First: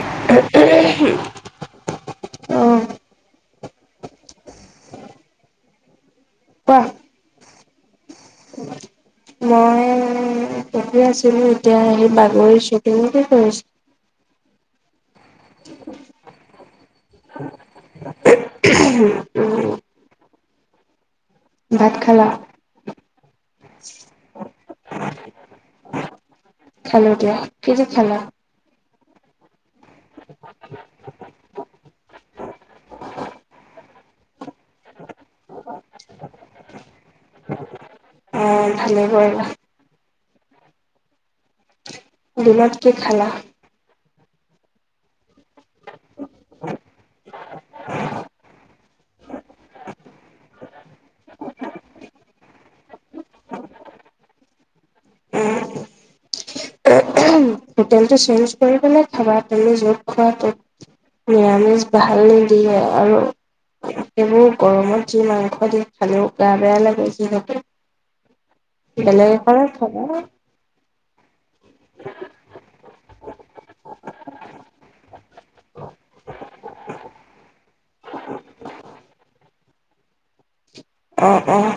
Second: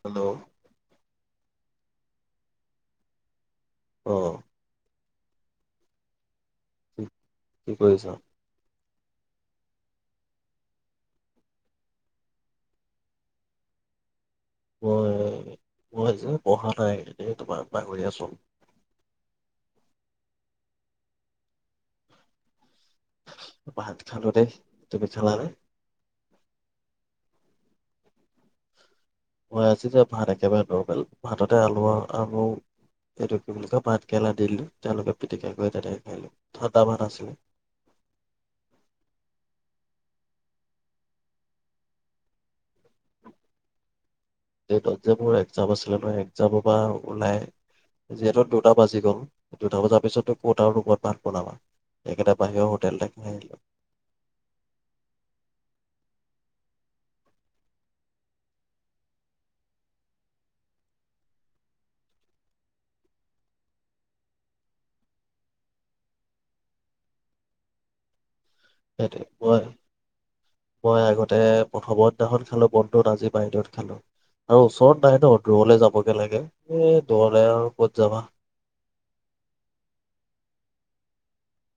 Hello অ', অ' কি [unintelligible] কি কৰিছা। মই এতে আছিলো এতিয়া আহি বাগৰিছো তুমি কি কৰিছা? হয়। [unintelligible] পঢ়া নাই এ তোমাৰ পাহৰি আছো। [unintelligible] ভাত খালা। ভাত খালো দেই। তুমি খালা নে। খালো দিয়া কি দি খালা? মই আজি যে ভাত একেবাৰে নৰমেল ভাততে আলু আলু এইটো কি বুলি কয় ভাতকেৰেলা দি দিলো তেওঁলোকে পিটিকা কৰি তেনেকৈ খালে ঠাণ্ডা ভাত আছিলে। অ' ভালেই কৰিলা। দুলত কি খালা? ডেটৰ যে মোৰ এক্জাম আছিলে নহয় একজামৰ পৰা ওলাই যিহেতু দুটা বাজি গ'ল দুটা বজাৰ পিছতো কত আৰু ৰুমত ভাত বনাবা এককেইটা বাহিৰৰ হোটেল আহিল। হোটেলটো চেঞ্জ কৰি পেলাই খাবা তুমি য'ত খোৱাটো নিৰামিষ ভাল নিদিয়ে আৰু সেইবোৰ গৰমত যি মাংস দিয়ে খালেও গো বেয়া লাগে যিহেতু। সেইটোৱে বেলেগ এঘৰে তাতে প্ৰথমৰ দিনাখন খালো বন্ধত আজি বাহিৰত খালো আৰু ওচৰত নাই ন দূৰলৈ যাবগে লাগে। এ দলে আৰু ক'ত যাবা। অঁ অঁ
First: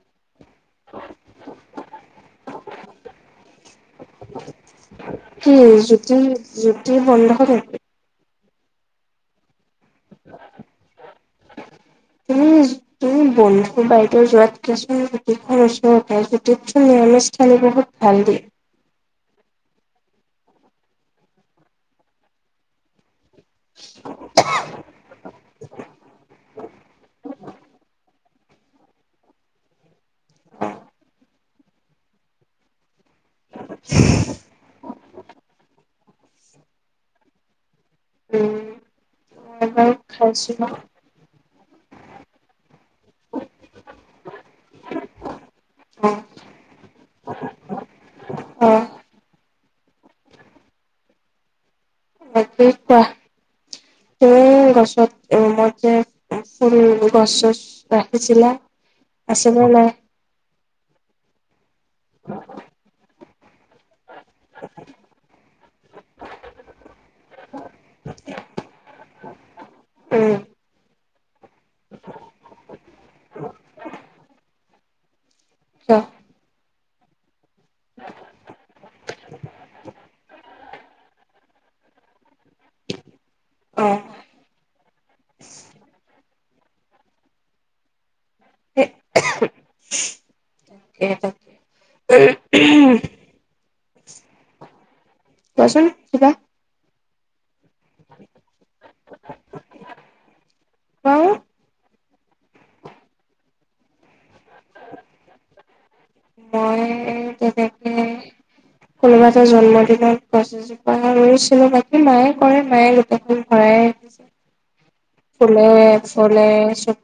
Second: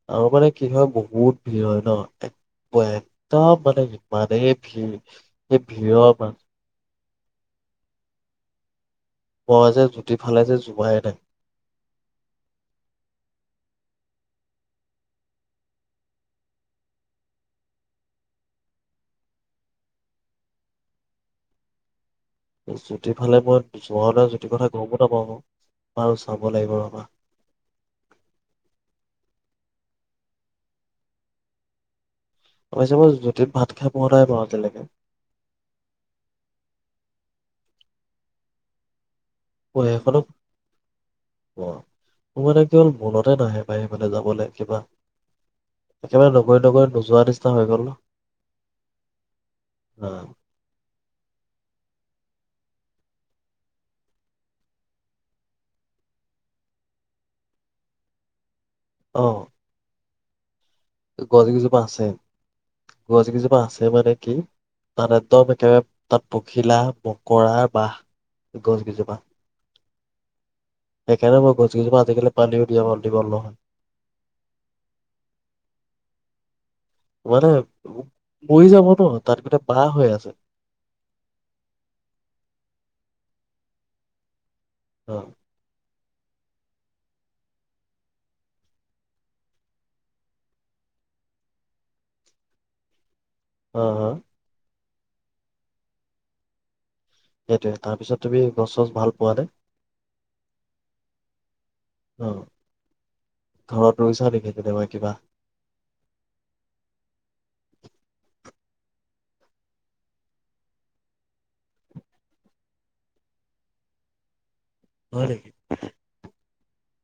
[inaudible] কিবা বহুত ভীৰ হয় ন। একদম মানে। মানে এই ভিৰ কি এই ভিৰৰ জুতি মান। জুতি বন্ধ [unintelligible] ব যে জুতি ফালে যে জোঁৱাই নাই। তুমি তুমি বন্ধু বাইদেউ যোৱাতকে চোন জোতি ওচৰতে জতিৰ্থ নিয়ম সানী বহুত ভাল দে। আছা ঠিক। ইফালে মই যোৱানা যিটো কথা গমো নাপাওঁ বাৰু চাব লাগিব ৰবা। [unintelligible] [unintelligible] ভাত খাই পোৱা নাই বাৰু এতিয়ালৈকে। উম'। অঁ খাইছো ন'। [unintelligible] কেৱল মনতে নাহে পায়ি মানে যাবলৈ কিবা অ একেবাৰে নগৰি নগৰি নোযোৱা নিচিনা হৈ গ'ল অ ন। অহ [unintelligible] কোৱা [unintelligible] গছত [unintelligible] ফুল গছ চছ ৰাখিছিলা। অ' আছে নে নাই? গছ কেইজোপা আছে। গছ কেইজোপা আছে মানে? কি? তাত একদম একেবাৰে তাত পখিলা মকৰাৰ বাহ। গছ কেইজোপা। উম। সেইকাৰণে মই গছকেইজোপা আজিকালি পানীও [unintelligible] দিব নহয়। অ মানে পৰি যাব তাত [unintelligible] বেয়া হৈ আছে। অ অ'। সেই [unintelligible] হ হা কোৱাচোন কিবা? সেইটোৱে, তাৰপিছত তুমি গছ চছ ভাল পোৱা নে? কোৱা অহ। ঘৰত ৰুইছা নেকি কেতিয়াবা কিবা? মই তেনেকে কোনোবা এটা জন্মদিনত গছ এজোপা ৰুইছিলোঁ বাকী মায়ে কৰে মায়ে গোটেইখন ভৰাই আহিছে। হয় নেকি ফুলে ফলে চব।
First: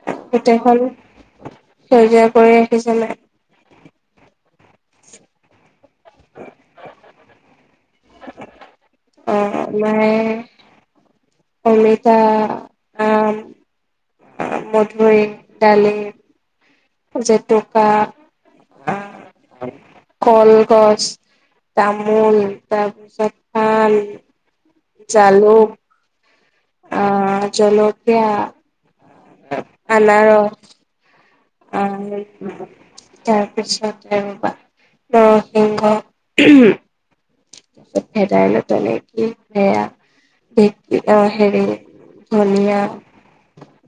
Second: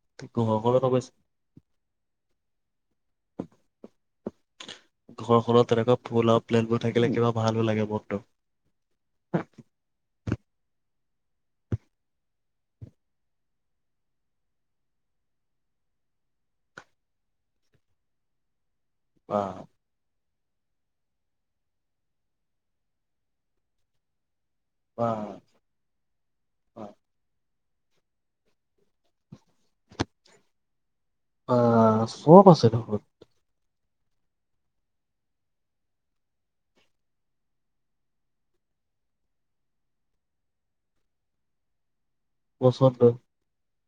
[unintelligible] ঘৰখনত গোটেইখন অৱশ্যে সেউজীয়া কৰি আহিছে নে ঘৰখনত তেনেকুৱা ফুল আৰু প্লেণ্টবোৰ থাকিলে কিবা ভালো লাগে। মনটো অ' অ' মানে অমিতা, আম মধুুৰী, ডালিম জেতুকা আহ কলগছ, তামোল তাৰপিছত পান বা জালুক বা অহ জলকীয়া [unintelligible] আনাৰচ বা চব আছে দেখোন। তাৰপিছতে ৰবা নৰসিংহ [unintelligible] ভেদাইলতা নে কি সেয়া [unintelligible] অ হেৰি ধনিয়া পচন্দ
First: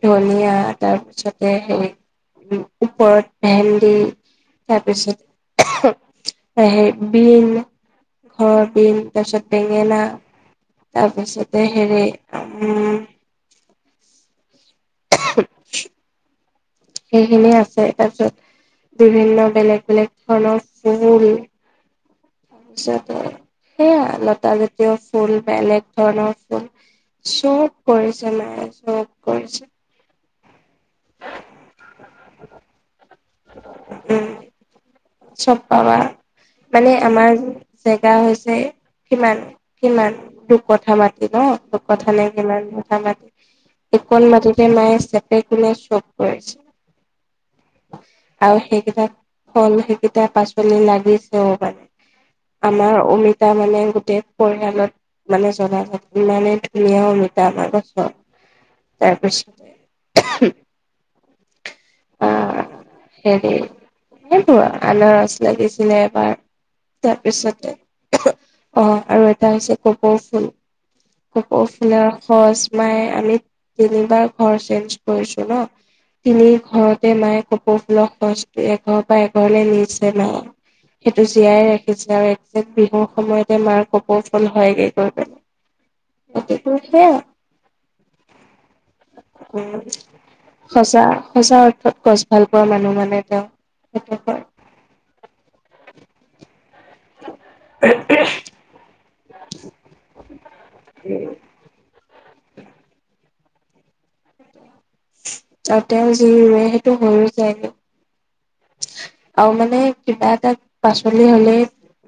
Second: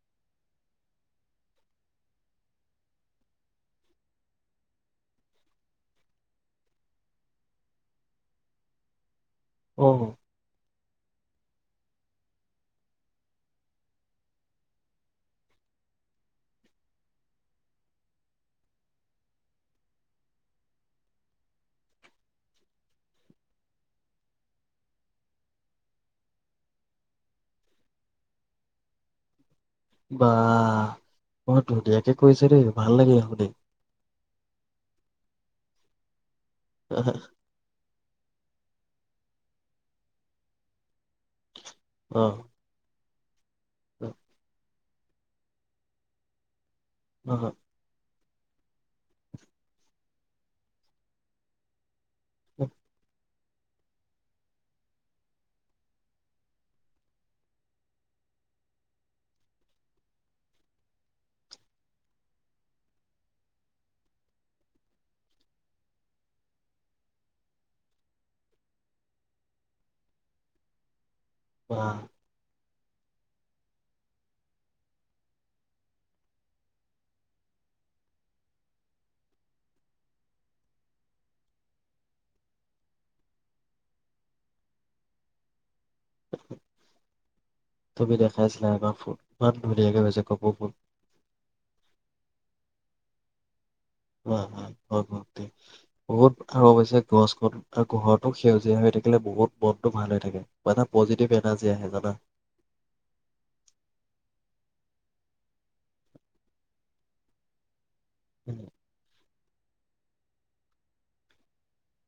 ধনিয়া তাৰপিছতে সেই ওপৰত ভেন্দি, তাৰ পিছত সেই বিন। হ কিল [unintelligible] তছত বেঙেনা। অ' তাৰপিছতে হেৰি উ'ম। সেইখিনিয়ে আছে তাৰপিছত বিভিন্ন বেলেগ বেলেগ ধৰণৰ ফুল। তাৰপিছত সেয়া লতা জাতীয় ফুল বেলেগ ধৰণৰ ফুল চব কৰিছে মায়ে চব কৰিছে। বা। অ ধুনীয়াকে কৈছে দেই ভাল লাগিছে শুনি। ই। উ'ম। চব পাবা। মানে আমাৰ জেগা হৈছে। কিমান কিমান দু কথা মাতি ন। দু কথা অ লে কিমান কথা মাতি। একণ মাটিতে নাই। পেগ বুলে চব কৰিছে। উ হ। আৰু সেইকেইটা ফল সেই। কেতিয়া পাচলি লাগিছেও মানে। আমাৰ অমিতা। তাৰ মানে গোটেই পৰিয়ালত মানে জ্বলা জ্বল ইমানেই ধুনীয়া অমিতা আমাৰ গছ তাৰপিছতে আহ হেৰি সেইবোৰ আৰু। আনৰস লাগিছিলে এবাৰ তাৰপিছতে এ আৰু এটা হৈছে কপৌ ফুল। বা কপৌফুলৰ সজ। মায়ে আমি তিনিবাৰ ঘৰ চেঞ্জ কৰিছো ন তিনি ঘৰতে মায়ে কপৌ ফুলৰ সজ এঘৰ বা এঘৰ। নিছে নাই সেইটো জীয়াই ৰাখিছে আৰু একে্ট বিহুৰ সময়তে মাৰ কপৌ ফুল হয়গৈ গৈ। সেইটো সেয়া তুমি দেখাইছিলা এবাৰ ফুল ইমান ধুনীয়াকে হৈছে কপৌ ফুল সঁচা সঁচা অৰ্থত গছ। ভাল পোৱা মানুহ মানে যওঁ। ত হয়। হয় বহুত। আৰু অৱশ্যে গছ গ আৰু গোহৰৰতো সেউজীয়া হৈ থাকে। থাকিলে বহুত মনত ভাল থাকে এটা পজিটিভ এনাৰ্জি আহে জানা। আৰু তেওঁ যি ৰুৱে সেইটো হৈ যায় গে। [unintelligible] আৰু মানে কিবা এটা পাচলি হলে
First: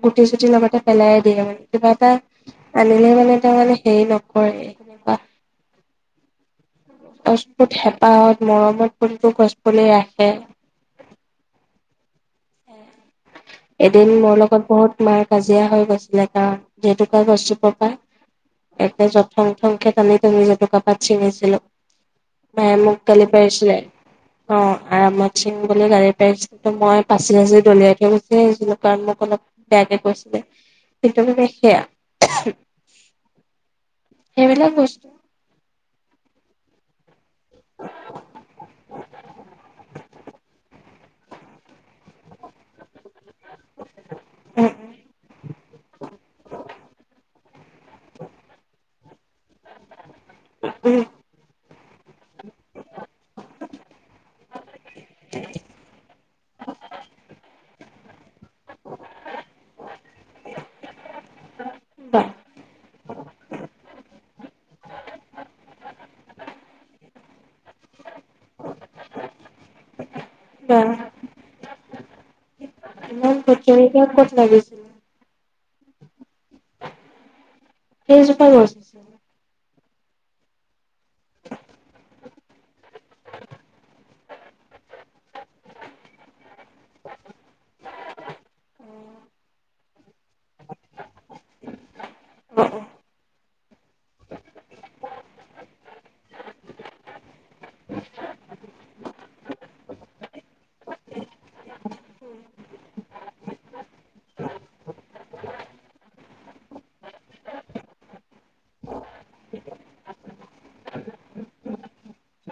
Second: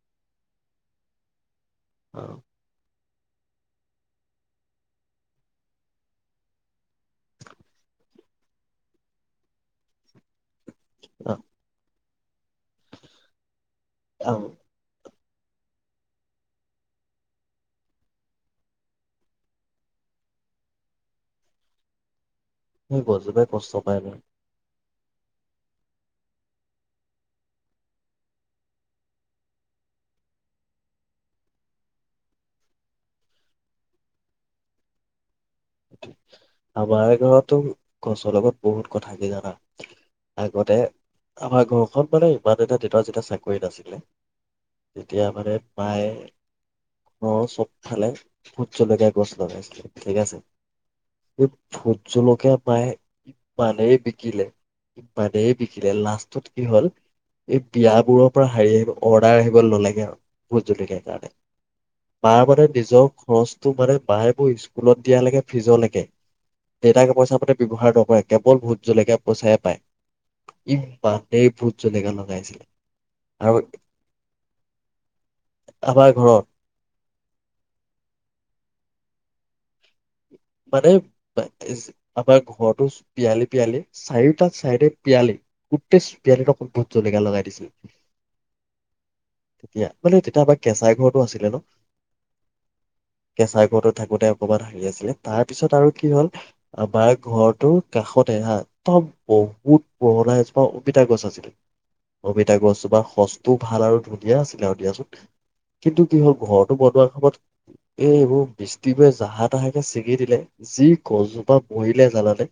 গুটি চুটি লগতে পেলাই দিয়ে মানে। কিবা এটা অ আনিছে। মানে তাৰ মানে হে নকৰে সনেকুৱা [unintelligible] গছপুত হেঁপাহত মৰমত কোনটো গছ পুলি ৰাখে। আহ, উ [unintelligible] এদিন মোৰ আৰু লগত বহুত মাক কাজিয়া হৈ গৈছিলে কাৰণ জেতুকা গছোপপাই এ যথং থং খে [unintelligible] মি তমি জেতুকাাপাত ছিঙিছিলো। মায়ে মোক সেই গালি গছজোপাই কষ্ট পাইচিলে পায় ন অ', আৰামত চিম বুলি [unintelligible] জানি পাইছিলো মই পাচি সাঁচি দলিয়া থৈ গুচি আছিলোঁ! সেই কাৰণ মোক অলপ বেয়াকে কৈছিলে কিন্তু মানে সেয়া সেইবিলাক বস্তু আমাৰ ঘৰতো গছৰ লগত বহুত কথ কি জানা আগতে আমাৰ ঘৰখন মানে ইমান এটা উ, যেতিয়া চাকৰিত আছিলে উম তেতিয়া মানে মায় খালে ভুতজলকীয়া গছ লগাইছিলে ঠিক আছে। উম উম উ, ভুত জলকীয়া পায় মানেই বিকিলে বা [unintelligible] বিকিৰে নাচ্ত ত কি হ'ল, এই বিয়াবোৰৰ পৰা হাৰৰি আহিব অৰ্ডাৰ আহিব নলাগে আৰু বহুত জলকীয়াৰ কাৰণে, বা মাৰ মতে নিজক খৰচটো মানে মায়ে বোৰ স্কুলত দিয়া লেকে ফিজলৈকে দেতাকে পইচা পাতে ব্যৱহাৰ নকৰে কেৱল ভোত জলেকীয়া পইচায় পায়। বা ইবা, এই ভুট জলকীয়া লগাই। ইমান ভুটজলকীয়া ক'ত লাগেছিল। আমাৰ ঘৰত। কেইজোপা গছ আছিল? মানে আমাৰ ঘৰতো পিয়ালি-পিয়ালি চাৰিটা চাইডে পিয়ালি গোটেই পিয়ালিত অক ভোট জলকাীয়া লগাই দিছিলে তেতিয়া মানে তেতিয়া আমাৰ কেঁচাই ঘৰতো আছিলে ন অ অ কেঁচাই ঘৰৰতো থাকোতে অকমান হাঁহি আছিলে। তাৰপিছত আৰু কি হল আমাৰ ঘৰটোৰ কাষতে হা একদম বহুত পুৰণা এজোপা অমিতা গছ আছিল। অমিতা গছজোপাৰ সজ ভাল আৰু ধুনীয়া আছিলে আৰু দিয়াচোন কিন্তু কি হ'ল ঘৰটো বনোৱা সময়ত এই এইবোৰ মিষ্টিবোৰে জাহা তাহাকে দিলে যি গছজোপা মৰিলে জানানে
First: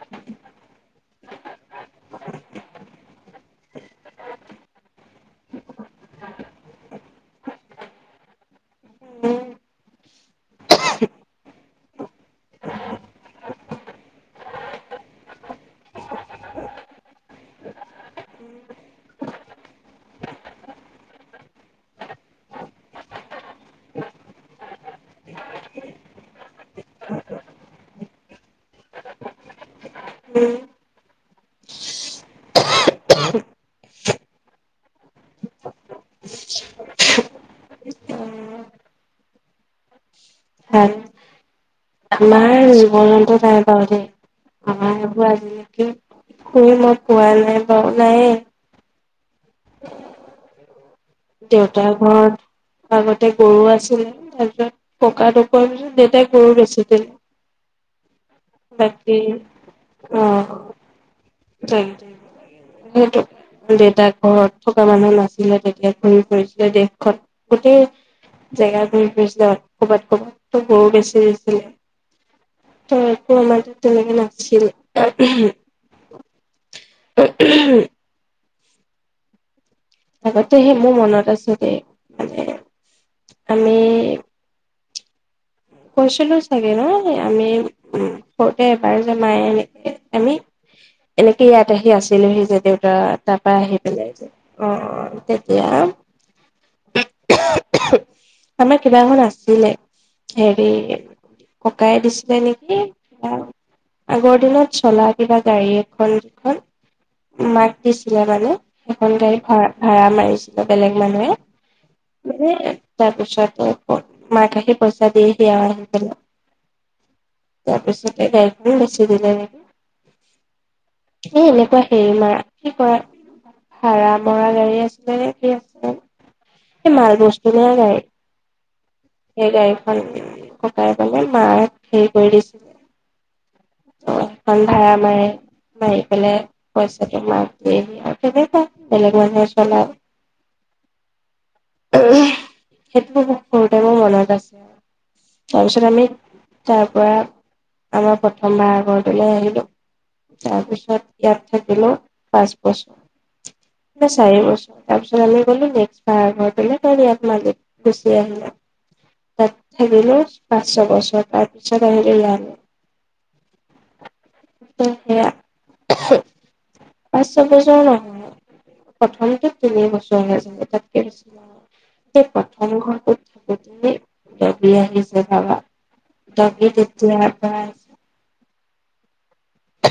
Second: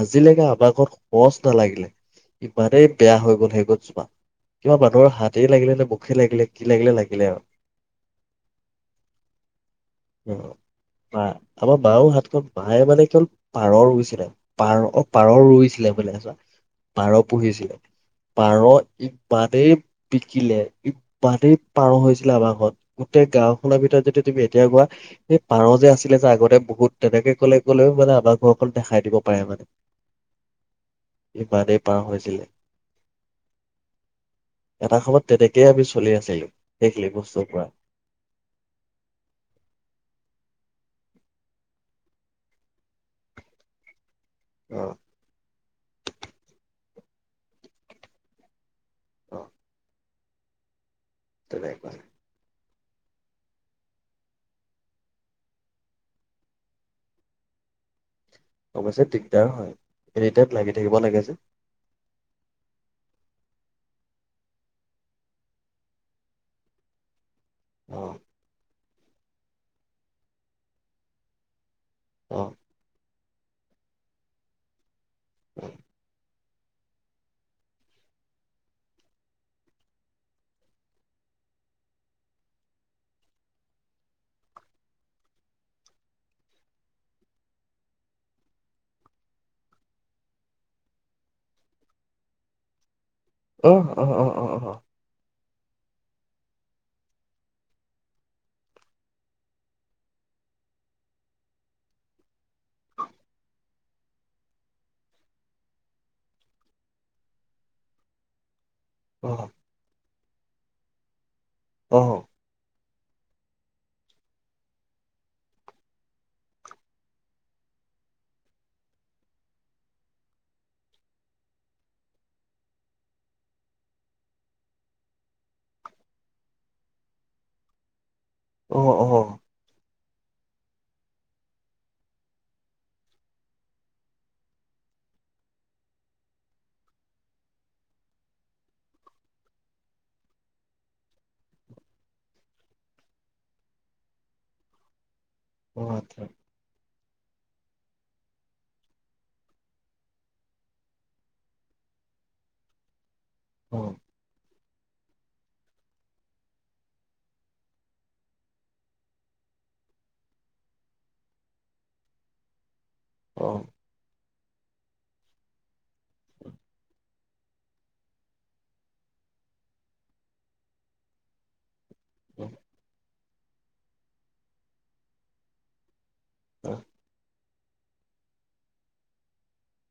আজিলৈকে আমাক ঘত সজ নালাগিলে ইমানেই বেয়া হৈ গল সেই গছজোপা কিবা মানুহৰ হাতেই লাগিলে নে মুখে লাগিলে কি লাগিলে লাগিলে আৰু আমাক মায়ৰ হাতখন মায়ে মানে কেৱল পাৰ ৰুইছিলে পাৰ পাৰ ৰুইছিলে বুলিছোৱা পাৰ পুহিছিলে পাৰ ইমানেই বিকিলে ইমানেই পাৰ হৈছিলে আমাৰখন গোটেই গাওখনৰ ভিতৰত যদি তুমি এতিয়া কোৱা সেই পাৰ যে আছিলে যে আগতে বহুত তেনেকে কলে কলেও মানে আমাক ঘৰ অকল দেখাই দিব পাৰে মানে ইমানেই পাৰ হৈছিলে এটা সময়ত তেনেকেই আমি চলি আছিলো সেইখিনি বস্তুৰ পৰা। হ আমাৰ বন্ত ৰাাই বউ [unintelligible] অ আজ নেক [unintelligible] কোৱা নাই ব নাই, অ', তেনেকুৱা দেউতাৰ ঘৰ আগতে গৰু আছিল এজন ককা ঢুকুৱাৰ পিছ দেউতাই গৰু বেচি দিলে। অৱশ্যে বাকী দিগদাৰ হয় এনিটাইপ লাগি থাকিব লাগে যে, দেতা ঘৰত থকা মানুহ নাছিলে দেতাই ঘূৰি ফুৰিছিলে দেশখন। গোটেই অ জেগা স ক'বাত ক'ৰবাতো ব [unintelligible] বেছি হৈছিলে। অ, একো আমাৰ তেনেকে নাছিল। উম উম উম আগতে সেই মোৰ মনত আছ যে মানে আমি কৈছিলো চাগে নহয় আমি উ সৰুতে এবাৰ যে মায়ে এনে আমি এনেকে ইয়াত আহি আছিলোহি যে দেউতা তাৰ পৰা আহি পেলাই অ', অ', এতিয়া আমাৰ কিবা এখন আছিলে। হেৰি ককাইে দিছিলে নেকি কিবা আগৰ দিনত চলা কিবা গাড়ী এখন যখন মাক দিছিলে মানে। এখন গাড়ী ভা ভাড়া মাৰিছিল। বেলেগ মানুৱে অ মেকে [unintelligible] তাৰপিছতে মাক আহি পইচা দি সেয়া আহিছিল তাৰপিছতে গাড়ীখনো বেছি দিল লাগে স এনেকুৱা হেৰি মৰা কি কৰা ভৰা মৰা গাড়ী আছিলে নে স আছিলে। এই মাল বস্তু নিয়া গাৰি। অ', অ', ককাই বলে মাক হেৰি কৰি দিছিল ত সেইখন ভড়া মাৰে মাৰি পেলাই পইচাটো মাক দে আহি আৰু তেনেুৱা বেলেগ মানুহে চলও সেইটো সৰু ত মোৰ মনত আছে। অ তাৰপিছত আমি আচ্ছা তাৰ পৰা আমাৰ প্ৰথমবাৰ আগৰ ঘলৈ আহিলো তাৰ পিছত ইয়াত থাকিলো পাঁচ বছৰ। অ ন চাইছ তাৰ পিছ আমি গ'লো নেক্স ভাৰা ঘৰটোলৈ ইয়াত মাজ গুচি আহিলো। তাত থাকিলো পাঁচ ছ বছৰ তাৰ পিছত আহিলো ইয়ালে। অ, অ', সেয়া। পাঁচ, ছয় বছৰ নহয় প্ৰথমটো তিনি বছৰে যানে তাতকে বছ সেই প্ৰথম ঘৰটো থি আহিছে ভাবা। দগি অ', তেতিয়া পাছ উ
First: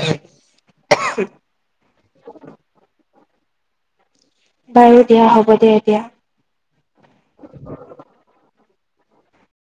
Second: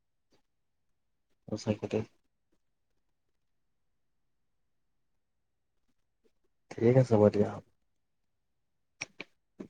সচাকে [inaudible] বাৰু দিয়া হ'ব দিয়া এতিয়া। ঠিক আছে হব দিয়া।